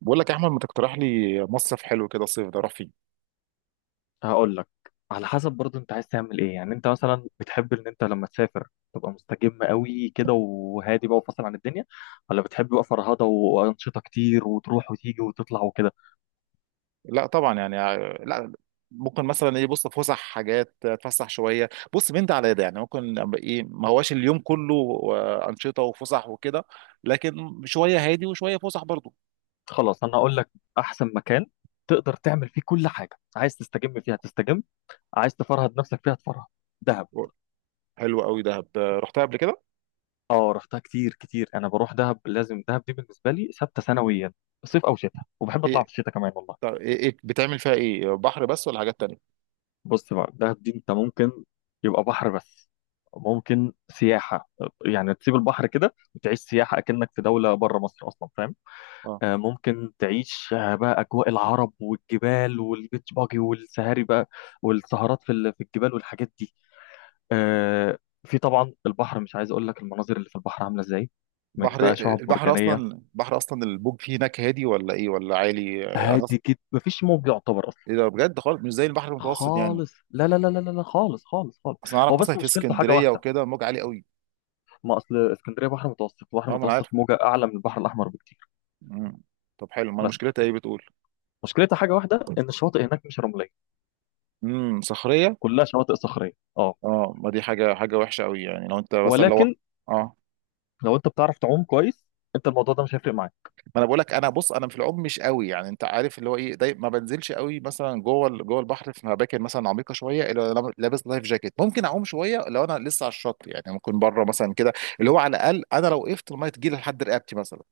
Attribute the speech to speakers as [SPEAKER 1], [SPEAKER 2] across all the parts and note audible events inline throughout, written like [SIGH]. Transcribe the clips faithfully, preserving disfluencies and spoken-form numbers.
[SPEAKER 1] بقول لك يا احمد، ما تقترح لي مصيف حلو كده الصيف ده اروح فيه؟
[SPEAKER 2] هقول لك على حسب برضه انت عايز تعمل ايه؟ يعني انت مثلا بتحب ان انت لما تسافر تبقى مستجم قوي كده وهادي بقى وفاصل عن الدنيا، ولا بتحب بقى فرهضه وانشطه كتير وتروح وتيجي وتطلع وكده؟
[SPEAKER 1] لا طبعا، يعني آه، لا. ممكن مثلا ايه، بص، فسح، حاجات اتفسح شويه، بص، من ده على ده. يعني ممكن أبقى ايه، ما هواش اليوم كله آه، انشطه وفسح وكده. لكن شويه هادي وشويه فسح برضو.
[SPEAKER 2] خلاص انا هقول لك احسن مكان تقدر تعمل فيه كل حاجه، عايز تستجم فيها تستجم، عايز تفرهد نفسك فيها تفرهد. دهب.
[SPEAKER 1] حلو قوي دهب، آه، رحتها قبل كده.
[SPEAKER 2] اه رحتها كتير كتير، انا بروح دهب، لازم دهب دي بالنسبه لي ثابته سنويا، صيف او شتاء، وبحب
[SPEAKER 1] ايه؟
[SPEAKER 2] اطلع في الشتاء كمان والله.
[SPEAKER 1] طب ايه، إيه بتعمل فيها ايه، بحر بس ولا حاجات تانية؟
[SPEAKER 2] بص بقى دهب دي انت ممكن يبقى بحر بس، ممكن سياحة، يعني تسيب البحر كده وتعيش سياحة أكنك في دولة بره مصر أصلا، فاهم؟
[SPEAKER 1] اه.
[SPEAKER 2] آه، ممكن تعيش آه، بقى أجواء العرب والجبال والبيتش باجي والسهاري بقى، والسهرات في ال- في الجبال والحاجات دي. آه، في طبعا البحر، مش عايز أقول لك المناظر اللي في البحر عاملة إزاي، من
[SPEAKER 1] بحر،
[SPEAKER 2] بقى شعاب
[SPEAKER 1] البحر اصلا
[SPEAKER 2] مرجانية.
[SPEAKER 1] البحر اصلا البوج فيه هناك هادي ولا ايه ولا عالي؟ آه، انا أص-
[SPEAKER 2] هادي جدا، مفيش موج يعتبر أصلا.
[SPEAKER 1] ايه ده؟ بجد خالص مش زي البحر المتوسط يعني.
[SPEAKER 2] خالص، لا لا لا لا لا لا، خالص خالص خالص.
[SPEAKER 1] اصل انا اعرف
[SPEAKER 2] هو
[SPEAKER 1] مثلا
[SPEAKER 2] بس
[SPEAKER 1] في
[SPEAKER 2] مشكلته حاجة
[SPEAKER 1] اسكندريه
[SPEAKER 2] واحدة.
[SPEAKER 1] وكده الموج عالي قوي.
[SPEAKER 2] ما اصل اسكندريه بحر متوسط، البحر
[SPEAKER 1] اه، ما انا عارف.
[SPEAKER 2] المتوسط موجه اعلى من البحر الاحمر بكتير.
[SPEAKER 1] مم. طب حلو، ما
[SPEAKER 2] بس
[SPEAKER 1] مشكلتها ايه بتقول؟
[SPEAKER 2] مشكلتها حاجه واحده، ان الشواطئ هناك مش رمليه،
[SPEAKER 1] امم صخريه.
[SPEAKER 2] كلها شواطئ صخريه. اه.
[SPEAKER 1] اه، ما دي حاجه حاجه وحشه قوي يعني، لو انت مثلا لو
[SPEAKER 2] ولكن
[SPEAKER 1] اه،
[SPEAKER 2] لو انت بتعرف تعوم كويس، انت الموضوع ده مش هيفرق معاك.
[SPEAKER 1] ما انا بقول لك، انا بص، انا في العوم مش قوي، يعني انت عارف اللي هو ايه، دايما ما بنزلش قوي مثلا جوه ال- جوه البحر في اماكن مثلا عميقه شويه، الا لو لابس لايف جاكيت ممكن اعوم شويه. لو انا لسه على الشط يعني، ممكن بره مثلا كده. اللي هو على الاقل، انا لو وقفت الميه تجيلي لحد رقبتي مثلا.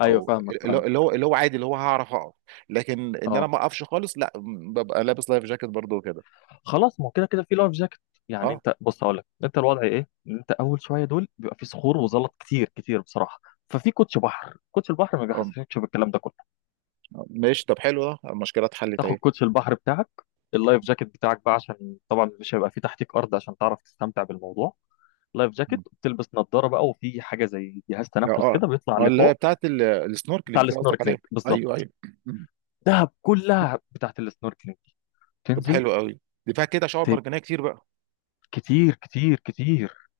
[SPEAKER 2] ايوه
[SPEAKER 1] او
[SPEAKER 2] فاهمك،
[SPEAKER 1] اللي
[SPEAKER 2] فاهم.
[SPEAKER 1] هو اللي هو اللي هو عادي اللي هو هعرف اقف. لكن ان انا
[SPEAKER 2] اه
[SPEAKER 1] ما اقفش خالص، لا، م- ببقى لابس لايف جاكيت برضو وكده.
[SPEAKER 2] خلاص، ما هو كده كده في لايف جاكيت. يعني
[SPEAKER 1] اه.
[SPEAKER 2] انت بص هقول لك انت الوضع ايه، ان انت اول شويه دول بيبقى في صخور وزلط كتير كتير بصراحه، ففي كوتش بحر، كوتش البحر ما
[SPEAKER 1] آه،
[SPEAKER 2] بيحسسكش بالكلام ده كله.
[SPEAKER 1] ماشي. طب حلو، ده المشكله اتحلت
[SPEAKER 2] تاخد
[SPEAKER 1] اهي.
[SPEAKER 2] كوتش البحر بتاعك، اللايف جاكيت بتاعك بقى، عشان طبعا مش هيبقى في تحتيك ارض عشان تعرف تستمتع بالموضوع. لايف جاكيت،
[SPEAKER 1] مم.
[SPEAKER 2] بتلبس نظاره بقى، وفي حاجه زي جهاز تنفس
[SPEAKER 1] اه.
[SPEAKER 2] كده بيطلع
[SPEAKER 1] اه، اللي هي
[SPEAKER 2] لفوق.
[SPEAKER 1] بتاعت ال-
[SPEAKER 2] بتاع
[SPEAKER 1] السنوركلينج دي قصدك عليها.
[SPEAKER 2] السنوركلينج
[SPEAKER 1] ايوه،
[SPEAKER 2] بالظبط.
[SPEAKER 1] ايوه. مم.
[SPEAKER 2] دهب كلها بتاعت السنوركلينج دي.
[SPEAKER 1] طب
[SPEAKER 2] تنزل.
[SPEAKER 1] حلو قوي. دي فيها كده شعاب
[SPEAKER 2] ت-
[SPEAKER 1] مرجانيه كتير بقى؟
[SPEAKER 2] كتير كتير كتير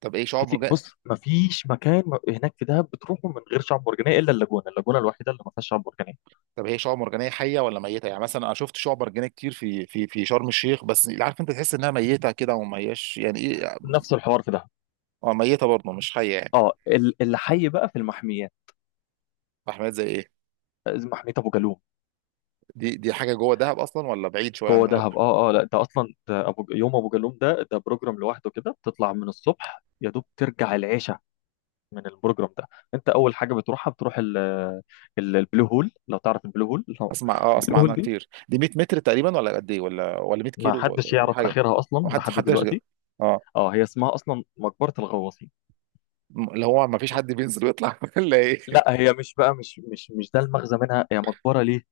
[SPEAKER 1] طب ايه شعاب
[SPEAKER 2] كتير.
[SPEAKER 1] مرجانيه؟
[SPEAKER 2] بص ما فيش مكان م- هناك في دهب بتروحه من غير شعاب مرجانيه، الا اللاجونه، اللاجونه الوحيده اللي ما فيهاش شعاب مرجانيه.
[SPEAKER 1] طب هي شعاب مرجانيه حيه ولا ميته؟ يعني مثلا انا شفت شعاب مرجانيه كتير في في في شرم الشيخ، بس اللي عارف، انت تحس انها ميته كده وما هياش، يعني ايه.
[SPEAKER 2] نفس الحوار في دهب.
[SPEAKER 1] اه، ميته برضه مش حيه يعني.
[SPEAKER 2] اه ال- اللي حي بقى في المحميات.
[SPEAKER 1] احمد، زي ايه؟
[SPEAKER 2] آه، محميه ابو جالوم.
[SPEAKER 1] دي دي حاجه جوه دهب اصلا ولا بعيد شويه عن
[SPEAKER 2] جوه
[SPEAKER 1] دهب؟
[SPEAKER 2] دهب اه اه، لا ده اصلا ده ابو يوم ابو جالوم ده ده بروجرام لوحده كده، بتطلع من الصبح يا دوب ترجع العشاء. من البروجرام ده، انت اول حاجه بتروحها بتروح ال- ال- البلو هول، لو تعرف البلو هول لو-
[SPEAKER 1] اسمع، اه
[SPEAKER 2] البلو
[SPEAKER 1] اسمع
[SPEAKER 2] هول
[SPEAKER 1] عنها
[SPEAKER 2] دي
[SPEAKER 1] كتير. دي ميه متر تقريبا ولا قد ايه، ولا ولا ميه
[SPEAKER 2] ما
[SPEAKER 1] كيلو
[SPEAKER 2] حدش
[SPEAKER 1] ولا
[SPEAKER 2] يعرف
[SPEAKER 1] حاجه؟
[SPEAKER 2] اخرها اصلا
[SPEAKER 1] ما حد
[SPEAKER 2] لحد
[SPEAKER 1] حدش جا.
[SPEAKER 2] دلوقتي.
[SPEAKER 1] اه.
[SPEAKER 2] اه هي اسمها اصلا مقبره الغواصين.
[SPEAKER 1] م- اللي هو ما فيش حد بينزل ويطلع [LAUGHS] ولا ايه؟
[SPEAKER 2] لا هي مش بقى مش مش مش ده المغزى منها، هي مقبره ليه؟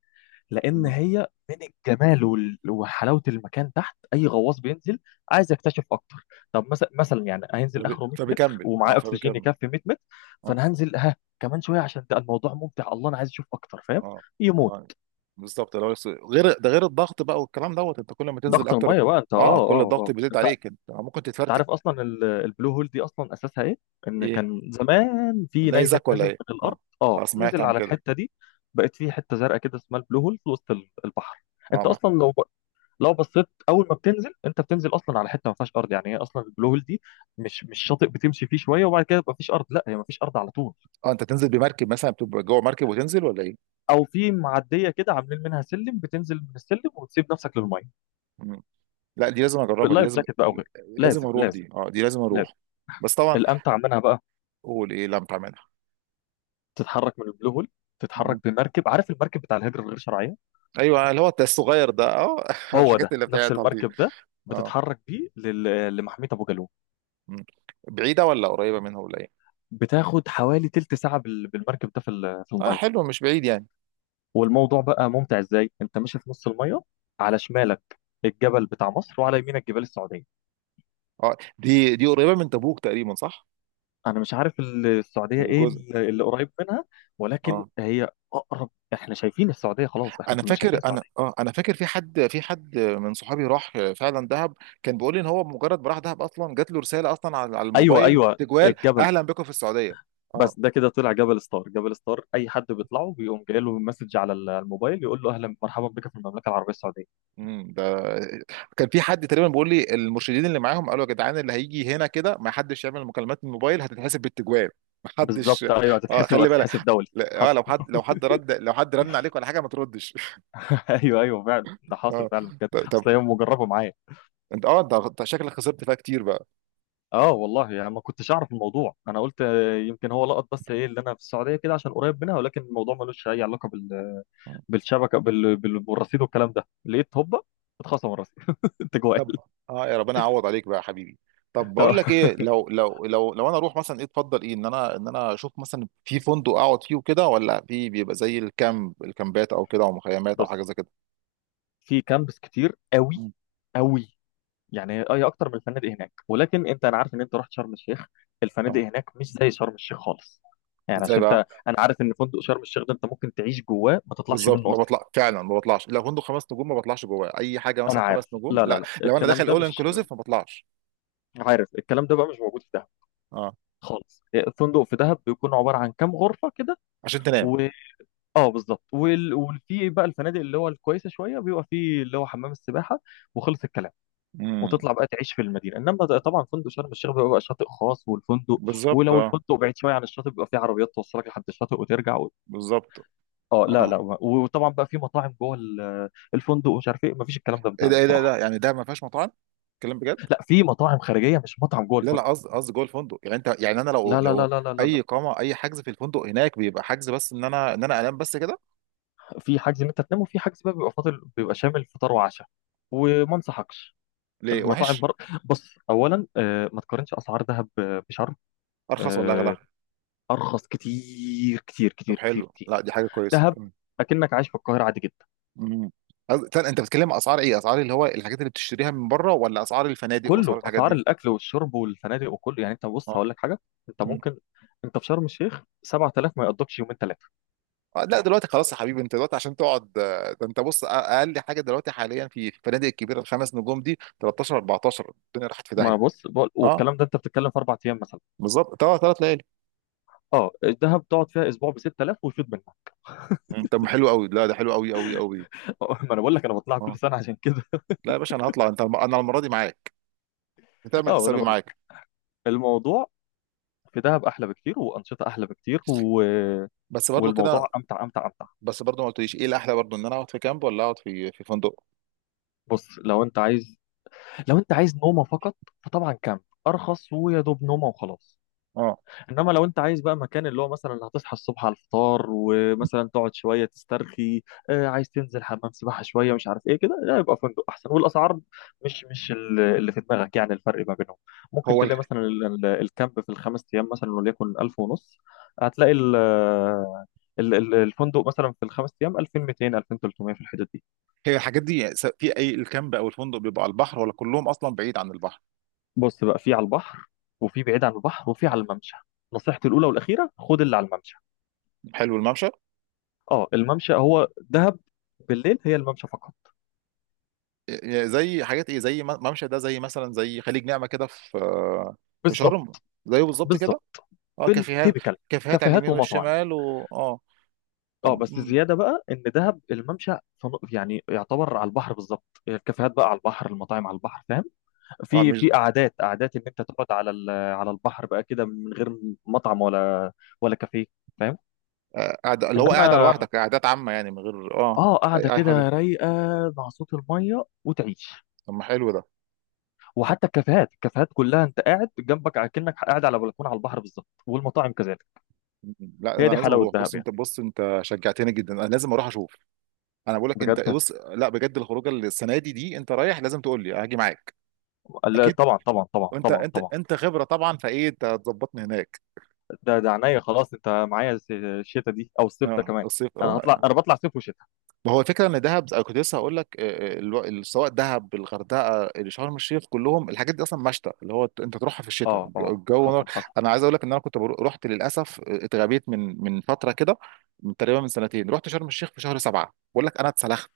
[SPEAKER 2] لان
[SPEAKER 1] مم.
[SPEAKER 2] هي من الجمال وال- وحلاوه المكان تحت، اي غواص بينزل عايز يكتشف اكتر. طب مثلا مثلا يعني هينزل
[SPEAKER 1] فب-
[SPEAKER 2] اخره مية متر
[SPEAKER 1] فبيكمل، اه
[SPEAKER 2] ومعاه اكسجين
[SPEAKER 1] فبيكمل.
[SPEAKER 2] يكفي مية متر،
[SPEAKER 1] اه،
[SPEAKER 2] فانا هنزل ها كمان شويه عشان ده الموضوع ممتع، الله انا عايز اشوف اكتر، فاهم.
[SPEAKER 1] اه.
[SPEAKER 2] يموت.
[SPEAKER 1] اه، بالظبط. لو س- غير ده، غير الضغط بقى والكلام دوت، انت كل ما تنزل
[SPEAKER 2] ضغط
[SPEAKER 1] اكتر.
[SPEAKER 2] الميه بقى انت، اه
[SPEAKER 1] اه، كل
[SPEAKER 2] اه
[SPEAKER 1] الضغط
[SPEAKER 2] اه.
[SPEAKER 1] بيزيد
[SPEAKER 2] انت،
[SPEAKER 1] عليك، انت ممكن
[SPEAKER 2] انت
[SPEAKER 1] تتفرتك.
[SPEAKER 2] عارف اصلا ال- البلو هول دي اصلا اساسها ايه؟ ان
[SPEAKER 1] ايه،
[SPEAKER 2] كان زمان في نيزك
[SPEAKER 1] نيزك ولا
[SPEAKER 2] نزل
[SPEAKER 1] ايه؟
[SPEAKER 2] من الارض.
[SPEAKER 1] اه.
[SPEAKER 2] اه
[SPEAKER 1] اه، سمعت
[SPEAKER 2] نزل
[SPEAKER 1] عن
[SPEAKER 2] على
[SPEAKER 1] كده.
[SPEAKER 2] الحته دي، بقت في حته زرقاء كده اسمها البلو هول في وسط ال- البحر.
[SPEAKER 1] اه،
[SPEAKER 2] انت
[SPEAKER 1] ما-
[SPEAKER 2] اصلا لو ب... لو بصيت اول ما بتنزل، انت بتنزل اصلا على حته ما فيهاش ارض، يعني هي اصلا البلو هول دي مش مش شاطئ بتمشي فيه شويه وبعد كده يبقى فيش ارض، لا هي ما فيش ارض على طول.
[SPEAKER 1] اه، انت تنزل بمركب مثلا، بتبقى جوه مركب وتنزل ولا ايه؟
[SPEAKER 2] او في معديه كده عاملين منها سلم، بتنزل من السلم وتسيب نفسك للميه،
[SPEAKER 1] لا، دي لازم اجربها، دي
[SPEAKER 2] باللايف
[SPEAKER 1] لازم.
[SPEAKER 2] جاكيت بقى وغيره.
[SPEAKER 1] لازم
[SPEAKER 2] لازم
[SPEAKER 1] اروح
[SPEAKER 2] لازم
[SPEAKER 1] دي، اه، دي لازم اروح.
[SPEAKER 2] لازم.
[SPEAKER 1] بس طبعا.
[SPEAKER 2] الامتع منها بقى
[SPEAKER 1] قول ايه لم تعملها.
[SPEAKER 2] تتحرك من البلو هول، تتحرك
[SPEAKER 1] مم.
[SPEAKER 2] بمركب، عارف المركب بتاع الهجرة الغير شرعية؟
[SPEAKER 1] ايوه، اللي هو التست الصغير ده، اه [LAUGHS]
[SPEAKER 2] هو
[SPEAKER 1] الحاجات
[SPEAKER 2] ده
[SPEAKER 1] اللي
[SPEAKER 2] نفس
[SPEAKER 1] بتاعتها دي.
[SPEAKER 2] المركب ده،
[SPEAKER 1] اه.
[SPEAKER 2] بتتحرك بيه لل- لمحمية أبو جالوم.
[SPEAKER 1] مم. بعيده ولا قريبه منها ولا ايه؟
[SPEAKER 2] بتاخد حوالي تلت ساعة بال- بالمركب ده في ال- في
[SPEAKER 1] اه
[SPEAKER 2] المية،
[SPEAKER 1] حلو، مش بعيد يعني.
[SPEAKER 2] والموضوع بقى ممتع إزاي، أنت ماشي في نص المية، على شمالك الجبل بتاع مصر وعلى يمينك جبال السعودية.
[SPEAKER 1] اه، دي دي قريبه من تبوك تقريبا، صح؟
[SPEAKER 2] أنا مش عارف ال- السعودية إيه
[SPEAKER 1] الجزء.
[SPEAKER 2] ال- اللي قريب منها، ولكن
[SPEAKER 1] اه،
[SPEAKER 2] هي أقرب، إحنا شايفين السعودية، خلاص إحنا
[SPEAKER 1] انا
[SPEAKER 2] كنا شايفين
[SPEAKER 1] فاكر، انا
[SPEAKER 2] السعودية.
[SPEAKER 1] اه انا فاكر، في حد، في حد من صحابي راح فعلا دهب. كان بيقول لي ان هو مجرد ما راح دهب، اصلا جات له رساله اصلا على على
[SPEAKER 2] أيوه
[SPEAKER 1] الموبايل
[SPEAKER 2] أيوه.
[SPEAKER 1] تجوال،
[SPEAKER 2] الجبل،
[SPEAKER 1] اهلا بكم في السعوديه. اه.
[SPEAKER 2] بس ده كده طلع جبل ستار، جبل ستار اي حد بيطلعه بيقوم جاي له مسج على ال- الموبايل يقول له اهلا، مرحبا بك في المملكه العربيه السعوديه.
[SPEAKER 1] امم ده. كان في حد تقريبا بيقول لي المرشدين اللي معاهم قالوا يا جدعان، اللي هيجي هنا كده ما حدش يعمل مكالمات من الموبايل، هتتحسب بالتجوال. ما حدش.
[SPEAKER 2] بالظبط ايوه،
[SPEAKER 1] اه،
[SPEAKER 2] هتتحسب،
[SPEAKER 1] خلي بالك.
[SPEAKER 2] هتتحسب دولي،
[SPEAKER 1] لا، اه،
[SPEAKER 2] حصل
[SPEAKER 1] لو حد،
[SPEAKER 2] [LAUGHS]
[SPEAKER 1] لو حد رد، لو حد رن عليك ولا حاجه، ما تردش.
[SPEAKER 2] ايوه ايوه فعلا،
[SPEAKER 1] [LAUGHS]
[SPEAKER 2] ده حاصل
[SPEAKER 1] اه.
[SPEAKER 2] فعلا بجد،
[SPEAKER 1] طب، طب.
[SPEAKER 2] اصل هي مجربه معايا.
[SPEAKER 1] انت اه انت أنت شكلك خسرت فيها كتير بقى.
[SPEAKER 2] اه والله، يعني ما كنتش اعرف الموضوع، انا قلت آه، يمكن هو لقط، بس ايه اللي انا في السعوديه كده عشان قريب منها، ولكن الموضوع ملوش اي علاقه بال
[SPEAKER 1] مم.
[SPEAKER 2] بالشبكه بال... بال... بالرصيد والكلام ده، لقيت هوبا اتخصم الرصيد [LAUGHS] انت جوال.
[SPEAKER 1] طب. اه، يا ربنا يعوض عليك بقى يا حبيبي. طب، بقول
[SPEAKER 2] آه.
[SPEAKER 1] لك ايه، لو لو لو لو انا اروح مثلا، ايه تفضل، ايه ان انا ان انا اشوف مثلا في فندق اقعد فيه وكده، ولا في بيبقى زي الكامب، الكامبات او كده، او مخيمات او
[SPEAKER 2] بص
[SPEAKER 1] حاجه زي كده؟
[SPEAKER 2] في كامبس كتير قوي
[SPEAKER 1] مم.
[SPEAKER 2] قوي، يعني اي اكتر من الفنادق هناك، ولكن انت، انا عارف ان انت رحت شرم الشيخ، الفنادق
[SPEAKER 1] اه.
[SPEAKER 2] هناك مش زي شرم الشيخ خالص. يعني
[SPEAKER 1] ازاي
[SPEAKER 2] عشان انت،
[SPEAKER 1] بقى؟
[SPEAKER 2] انا عارف ان فندق شرم الشيخ ده انت ممكن تعيش جواه ما تطلعش
[SPEAKER 1] بالظبط،
[SPEAKER 2] منه
[SPEAKER 1] ما
[SPEAKER 2] اصلا.
[SPEAKER 1] بطلع فعلا، ما بطلعش. لو فندق خمس نجوم، ما بطلعش جواه اي حاجه.
[SPEAKER 2] انا
[SPEAKER 1] مثلا خمس
[SPEAKER 2] عارف،
[SPEAKER 1] نجوم،
[SPEAKER 2] لا لا
[SPEAKER 1] لا،
[SPEAKER 2] لا
[SPEAKER 1] لو انا
[SPEAKER 2] الكلام
[SPEAKER 1] داخل
[SPEAKER 2] ده
[SPEAKER 1] اول
[SPEAKER 2] مش،
[SPEAKER 1] انكلوسيف ما بطلعش.
[SPEAKER 2] عارف الكلام ده بقى مش موجود في دهب
[SPEAKER 1] اه،
[SPEAKER 2] خالص. الفندق في دهب بيكون عباره عن كام غرفه كده،
[SPEAKER 1] عشان تنام.
[SPEAKER 2] و اه بالظبط. وال... وفي بقى الفنادق اللي هو الكويسه شويه بيبقى فيه اللي هو حمام السباحه، وخلص الكلام.
[SPEAKER 1] امم.
[SPEAKER 2] وتطلع بقى تعيش في المدينه، انما ده طبعا فندق شرم الشيخ بيبقى بقى شاطئ خاص والفندق،
[SPEAKER 1] بالظبط،
[SPEAKER 2] ولو
[SPEAKER 1] اه.
[SPEAKER 2] الفندق بعيد شويه عن الشاطئ بيبقى فيه عربيات توصلك لحد الشاطئ وترجع و...
[SPEAKER 1] بالظبط.
[SPEAKER 2] اه لا لا،
[SPEAKER 1] اه،
[SPEAKER 2] وطبعا بقى في مطاعم جوه ال- الفندق ومش عارف ايه، مفيش الكلام ده في
[SPEAKER 1] ايه ده،
[SPEAKER 2] دهب
[SPEAKER 1] ايه ده إيه
[SPEAKER 2] بصراحه.
[SPEAKER 1] ده يعني ده ما فيهاش مطاعم؟ كلام بجد.
[SPEAKER 2] لا في مطاعم خارجيه، مش مطعم جوه
[SPEAKER 1] لا، لا،
[SPEAKER 2] الفندق.
[SPEAKER 1] قصدي، قصدي جوه الفندق يعني. انت يعني، انا لو
[SPEAKER 2] لا لا
[SPEAKER 1] لو
[SPEAKER 2] لا لا لا لا
[SPEAKER 1] اي
[SPEAKER 2] لا
[SPEAKER 1] اقامه، اي حجز في الفندق هناك بيبقى حجز بس، ان انا، ان انا انام بس كده.
[SPEAKER 2] في حجز ان انت تنام، وفي حجز بقى بيبقى فاضل بيبقى شامل فطار وعشاء، وما انصحكش
[SPEAKER 1] ليه
[SPEAKER 2] المطاعم
[SPEAKER 1] وحش؟
[SPEAKER 2] بر... بص اولا آه، ما تقارنش اسعار دهب آه، بشرم.
[SPEAKER 1] ارخص ولا
[SPEAKER 2] آه،
[SPEAKER 1] اغلى؟
[SPEAKER 2] ارخص كتير كتير
[SPEAKER 1] طب
[SPEAKER 2] كتير كتير
[SPEAKER 1] حلو،
[SPEAKER 2] كتير.
[SPEAKER 1] لا دي حاجه كويسه.
[SPEAKER 2] دهب اكنك عايش في القاهره عادي جدا.
[SPEAKER 1] مم. قصد- استنى، انت بتتكلم اسعار ايه، اسعار اللي هو الحاجات اللي بتشتريها من بره، ولا اسعار الفنادق واسعار
[SPEAKER 2] كله
[SPEAKER 1] الحاجات
[SPEAKER 2] اسعار
[SPEAKER 1] دي؟
[SPEAKER 2] الاكل والشرب والفنادق وكله، يعني انت بص
[SPEAKER 1] اه.
[SPEAKER 2] هقول لك حاجه، انت
[SPEAKER 1] مم.
[SPEAKER 2] ممكن، انت في شرم الشيخ سبعة آلاف ما يقضكش يومين ثلاثه.
[SPEAKER 1] آه، لا دلوقتي خلاص يا حبيبي. انت دلوقتي عشان تقعد، آه، ده انت بص، أ- اقل حاجه دلوقتي حاليا في في الفنادق الكبيره الخمس نجوم دي، تلتاشر اربعتاشر. الدنيا راحت في داهيه.
[SPEAKER 2] ما بص بقول،
[SPEAKER 1] اه،
[SPEAKER 2] والكلام ده انت بتتكلم في اربع ايام مثلا.
[SPEAKER 1] بالظبط، ثلاث ثلاث ليالي.
[SPEAKER 2] اه الدهب تقعد فيها اسبوع ب ستة آلاف ويفيد منها
[SPEAKER 1] مم. طب ما حلو قوي، لا ده حلو قوي قوي قوي.
[SPEAKER 2] [LAUGHS] ما انا بقول لك انا بطلع كل
[SPEAKER 1] اه.
[SPEAKER 2] سنه عشان كده
[SPEAKER 1] لا يا باشا، انا هطلع. انت الم- انا المره دي معاك.
[SPEAKER 2] [LAUGHS]
[SPEAKER 1] هتعمل
[SPEAKER 2] اه انا
[SPEAKER 1] حسابي
[SPEAKER 2] بقول
[SPEAKER 1] معاك.
[SPEAKER 2] لك الموضوع في دهب احلى بكتير، وانشطه احلى بكتير و...
[SPEAKER 1] بس برضو
[SPEAKER 2] والموضوع
[SPEAKER 1] كده.
[SPEAKER 2] امتع امتع امتع.
[SPEAKER 1] بس برضو ما قلتليش، ايه الاحلى برضو، ان انا اقعد في كامب ولا اقعد في في فندق؟
[SPEAKER 2] بص لو انت عايز، لو انت عايز نومه فقط، فطبعا كامب، ارخص ويا دوب نومه وخلاص.
[SPEAKER 1] اه.
[SPEAKER 2] انما لو انت عايز بقى مكان اللي هو مثلا هتصحى الصبح على الفطار، ومثلا تقعد شويه تسترخي، آه عايز تنزل حمام سباحه شويه، مش عارف ايه كده، لا يبقى فندق احسن. والاسعار مش مش ال- اللي في دماغك، يعني الفرق ما بينهم، ممكن
[SPEAKER 1] هو.
[SPEAKER 2] تلاقي مثلا ال- ال- الكامب في الخمس ايام مثلا وليكن ألف ونص، هتلاقي ال ال- ال- الفندق مثلا في الخمس ايام ألفين ومتين، ألفين وثلاثمية في الحدود دي.
[SPEAKER 1] هي الحاجات دي، س- في اي، الكامب او الفندق بيبقى على البحر ولا كلهم اصلا بعيد عن البحر؟
[SPEAKER 2] بص بقى في على البحر، وفي بعيد عن البحر، وفي على الممشى. نصيحتي الاولى والاخيره خد اللي على الممشى.
[SPEAKER 1] حلو، الممشى.
[SPEAKER 2] اه الممشى هو دهب بالليل، هي الممشى فقط.
[SPEAKER 1] إيه- زي حاجات ايه، زي م- ممشى ده زي مثلا، زي خليج نعمة كده في. في
[SPEAKER 2] بالظبط.
[SPEAKER 1] شرم. زيه بالظبط كده.
[SPEAKER 2] بالظبط.
[SPEAKER 1] اه، كافيهات.
[SPEAKER 2] بالتيبيكال.
[SPEAKER 1] كافيهات على
[SPEAKER 2] كافيهات
[SPEAKER 1] اليمين
[SPEAKER 2] ومطاعم.
[SPEAKER 1] والشمال و اه
[SPEAKER 2] اه
[SPEAKER 1] طب.
[SPEAKER 2] بس
[SPEAKER 1] مم.
[SPEAKER 2] زياده بقى ان دهب الممشى فن- يعني يعتبر على البحر بالظبط، الكافيهات بقى على البحر، المطاعم على البحر، فاهم؟
[SPEAKER 1] اه،
[SPEAKER 2] في
[SPEAKER 1] مش.
[SPEAKER 2] في قعدات، قعدات ان انت تقعد على ال- على البحر بقى كده، من غير مطعم ولا ولا كافيه، فاهم؟
[SPEAKER 1] آه، قاعد اللي هو قاعدة
[SPEAKER 2] انما
[SPEAKER 1] لوحدك، قعدات عامة يعني من غير اه
[SPEAKER 2] اه قاعده
[SPEAKER 1] اي، اي حد.
[SPEAKER 2] كده رايقه، مع صوت الميه، وتعيش.
[SPEAKER 1] طب ما حلو ده.
[SPEAKER 2] وحتى الكافيهات، الكافيهات كلها انت قاعد جنبك على، كأنك قاعد على بلكونه على البحر بالظبط، والمطاعم كذلك.
[SPEAKER 1] مم. لا،
[SPEAKER 2] هي
[SPEAKER 1] انا
[SPEAKER 2] دي
[SPEAKER 1] لازم
[SPEAKER 2] حلاوة
[SPEAKER 1] اروح. بص
[SPEAKER 2] دهب يعني.
[SPEAKER 1] انت، بص انت شجعتني جدا، انا لازم اروح اشوف. انا بقول لك، انت
[SPEAKER 2] بجد هت-.
[SPEAKER 1] بص، لا، بجد الخروجه السنه دي، دي انت رايح، لازم تقول لي هاجي معاك.
[SPEAKER 2] لا، طبعا طبعا طبعا
[SPEAKER 1] وانت،
[SPEAKER 2] طبعا
[SPEAKER 1] انت
[SPEAKER 2] طبعا.
[SPEAKER 1] انت خبره طبعا فايه انت هتظبطني هناك.
[SPEAKER 2] ده ده عينيا، خلاص انت معايا الس- الشتا دي او الصيف ده
[SPEAKER 1] اه،
[SPEAKER 2] كمان،
[SPEAKER 1] الصيف
[SPEAKER 2] انا هطلع،
[SPEAKER 1] اه.
[SPEAKER 2] انا بطلع صيف وشتاء.
[SPEAKER 1] ما هو الفكره ان دهب، انا كنت لسه هقول لك، آه، آه، الو- ال- سواء دهب، الغردقه، شرم الشيخ، كلهم الحاجات دي اصلا مشتى، اللي هو انت تروحها في الشتاء،
[SPEAKER 2] اه اه
[SPEAKER 1] الجو نار.
[SPEAKER 2] حصل حصل.
[SPEAKER 1] انا عايز اقول لك ان انا كنت برو- رحت للاسف، آه، اتغبيت من من فتره كده. من تقريبا من سنتين، رحت شرم الشيخ في شهر سبعه، بقول لك انا اتسلخت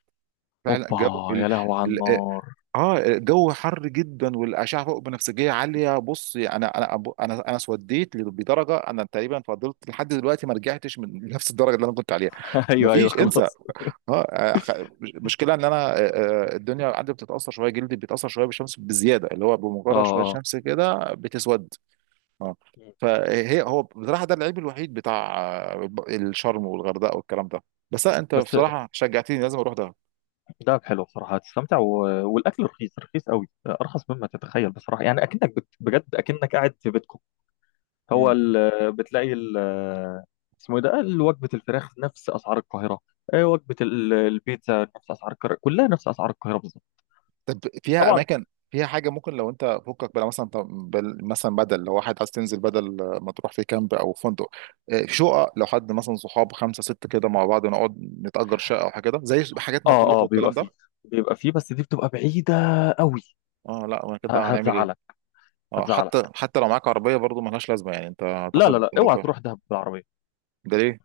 [SPEAKER 1] فعلا.
[SPEAKER 2] اوبا،
[SPEAKER 1] الجو،
[SPEAKER 2] يا لهو على النار
[SPEAKER 1] اه جو حر جدا والاشعه فوق بنفسجيه عاليه. بص، انا، انا أبو- انا انا اسوديت بدرجه، انا تقريبا فضلت لحد دلوقتي ما رجعتش من نفس الدرجه اللي انا كنت عليها.
[SPEAKER 2] [LAUGHS]
[SPEAKER 1] ما
[SPEAKER 2] ايوه ايوه
[SPEAKER 1] فيش، انسى.
[SPEAKER 2] خلاص.
[SPEAKER 1] اه، أخ- مشكله ان انا، آه، آه، الدنيا عندي بتتاثر شويه، جلدي بيتاثر شويه بالشمس بزياده، اللي هو
[SPEAKER 2] اه
[SPEAKER 1] بمجرد شويه
[SPEAKER 2] اه.
[SPEAKER 1] شمس كده بتسود. اه.
[SPEAKER 2] مم.
[SPEAKER 1] فهي هو بصراحه، ده العيب الوحيد بتاع آه، الشرم والغردقه والكلام ده. بس لا، انت
[SPEAKER 2] بس
[SPEAKER 1] بصراحه شجعتني، لازم اروح ده.
[SPEAKER 2] دهب حلو بصراحة، هتستمتع و... والاكل رخيص رخيص قوي، ارخص مما تتخيل بصراحة، يعني اكنك بت... بجد اكنك قاعد في بيتكم. هو ال- بتلاقي ال- اسمه ايه ده، ال- وجبه الفراخ نفس اسعار القاهره، آه، وجبه ال- البيتزا نفس اسعار القاهره، كلها نفس اسعار القاهره بالظبط.
[SPEAKER 1] طب فيها
[SPEAKER 2] طبعا.
[SPEAKER 1] اماكن، فيها حاجه ممكن، لو انت فكك بقى، مثلا طب بال- مثلا بدل، لو واحد عايز تنزل، بدل ما تروح في كامب او فندق، آه، في شقق، لو حد مثلا صحاب خمسه سته كده مع بعض نقعد نتأجر شقه او حاجه كده، زي حاجات مطروح
[SPEAKER 2] اه اه بيبقى
[SPEAKER 1] والكلام
[SPEAKER 2] فيه،
[SPEAKER 1] ده.
[SPEAKER 2] بيبقى فيه، بس دي بتبقى بعيده قوي.
[SPEAKER 1] اه، لا ما كده
[SPEAKER 2] ه-
[SPEAKER 1] هنعمل ايه.
[SPEAKER 2] هتزعلك.
[SPEAKER 1] اه حتى
[SPEAKER 2] هتزعلك،
[SPEAKER 1] حتى لو معاك عربيه، برضو ملهاش لازمه يعني، انت
[SPEAKER 2] لا لا
[SPEAKER 1] هتاخد.
[SPEAKER 2] لا اوعى تروح دهب بالعربيه،
[SPEAKER 1] ده ليه؟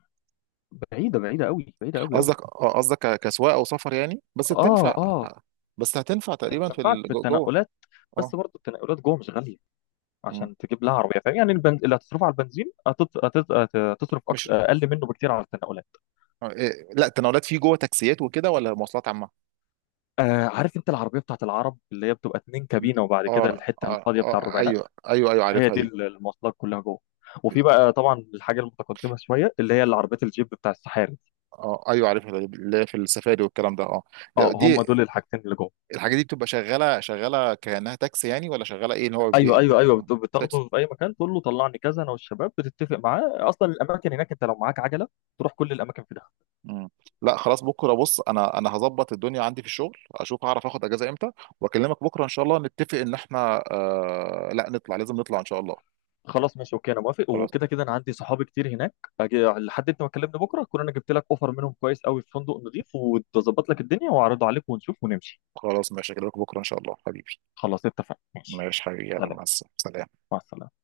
[SPEAKER 2] بعيده بعيده قوي، بعيده قوي قوي.
[SPEAKER 1] قصدك، اه قصدك ك- كسواقه او سفر يعني، بس
[SPEAKER 2] اه
[SPEAKER 1] بتنفع.
[SPEAKER 2] اه
[SPEAKER 1] بس هتنفع تقريبا في
[SPEAKER 2] هتنفعك في
[SPEAKER 1] الجو- جوه.
[SPEAKER 2] التنقلات،
[SPEAKER 1] اه.
[SPEAKER 2] بس برضه التنقلات جوه مش غاليه
[SPEAKER 1] مم.
[SPEAKER 2] عشان تجيب لها عربيه، فاهم يعني، البنز... اللي هتصرفه على البنزين هتت... هتت... هتصرف أكت...
[SPEAKER 1] مش،
[SPEAKER 2] اقل منه بكتير على التنقلات.
[SPEAKER 1] آه، إيه، لا، تناولات فيه جوه، تاكسيات وكده، ولا مواصلات عامه؟
[SPEAKER 2] آه عارف انت العربيه بتاعت العرب، اللي هي بتبقى اتنين كابينه وبعد كده
[SPEAKER 1] اه،
[SPEAKER 2] الحته
[SPEAKER 1] اه،
[SPEAKER 2] الفاضيه، بتاع
[SPEAKER 1] اه،
[SPEAKER 2] الربعينات،
[SPEAKER 1] ايوه، ايوه، ايوه،
[SPEAKER 2] هي
[SPEAKER 1] عارفها
[SPEAKER 2] دي
[SPEAKER 1] دي.
[SPEAKER 2] ال- المواصلات كلها جوه، وفي بقى طبعا الحاجه المتقدمه شويه اللي هي العربيات الجيب بتاع السحاري.
[SPEAKER 1] اه، ايوه، عارفها دي، اللي هي في السفاري والكلام ده، اه. ده-
[SPEAKER 2] اه
[SPEAKER 1] دي
[SPEAKER 2] هم دول الحاجتين اللي جوه.
[SPEAKER 1] الحاجات دي بتبقى شغاله، شغاله كانها تاكسي يعني، ولا شغاله ايه، ان هو بي…
[SPEAKER 2] ايوه
[SPEAKER 1] بي…
[SPEAKER 2] ايوه ايوه بت-
[SPEAKER 1] تاكسي.
[SPEAKER 2] بتاخده في اي مكان، تقول له طلعني كذا، انا والشباب بتتفق معاه. اصلا الاماكن هناك انت لو معاك عجله، تروح كل الاماكن في دهب.
[SPEAKER 1] مم. لا، خلاص بكره، بص انا، انا هظبط الدنيا عندي في الشغل، اشوف هعرف اخد اجازه امتى واكلمك بكره ان شاء الله، نتفق ان احنا، آه... لا نطلع، لازم نطلع ان شاء الله.
[SPEAKER 2] خلاص ماشي اوكي انا موافق،
[SPEAKER 1] خلاص.
[SPEAKER 2] وكده كده انا عندي صحابي كتير هناك، أجي لحد انت ما تكلمني بكره اكون انا جبت لك اوفر منهم كويس قوي في فندق نظيف، وتظبط لك الدنيا واعرضه عليك ونشوف ونمشي.
[SPEAKER 1] خلاص ماشي، اكلمك بكره ان شاء الله حبيبي.
[SPEAKER 2] خلاص اتفقنا ماشي.
[SPEAKER 1] ماشي حبيبي، يلا
[SPEAKER 2] سلام،
[SPEAKER 1] مع السلامه.
[SPEAKER 2] مع السلامة.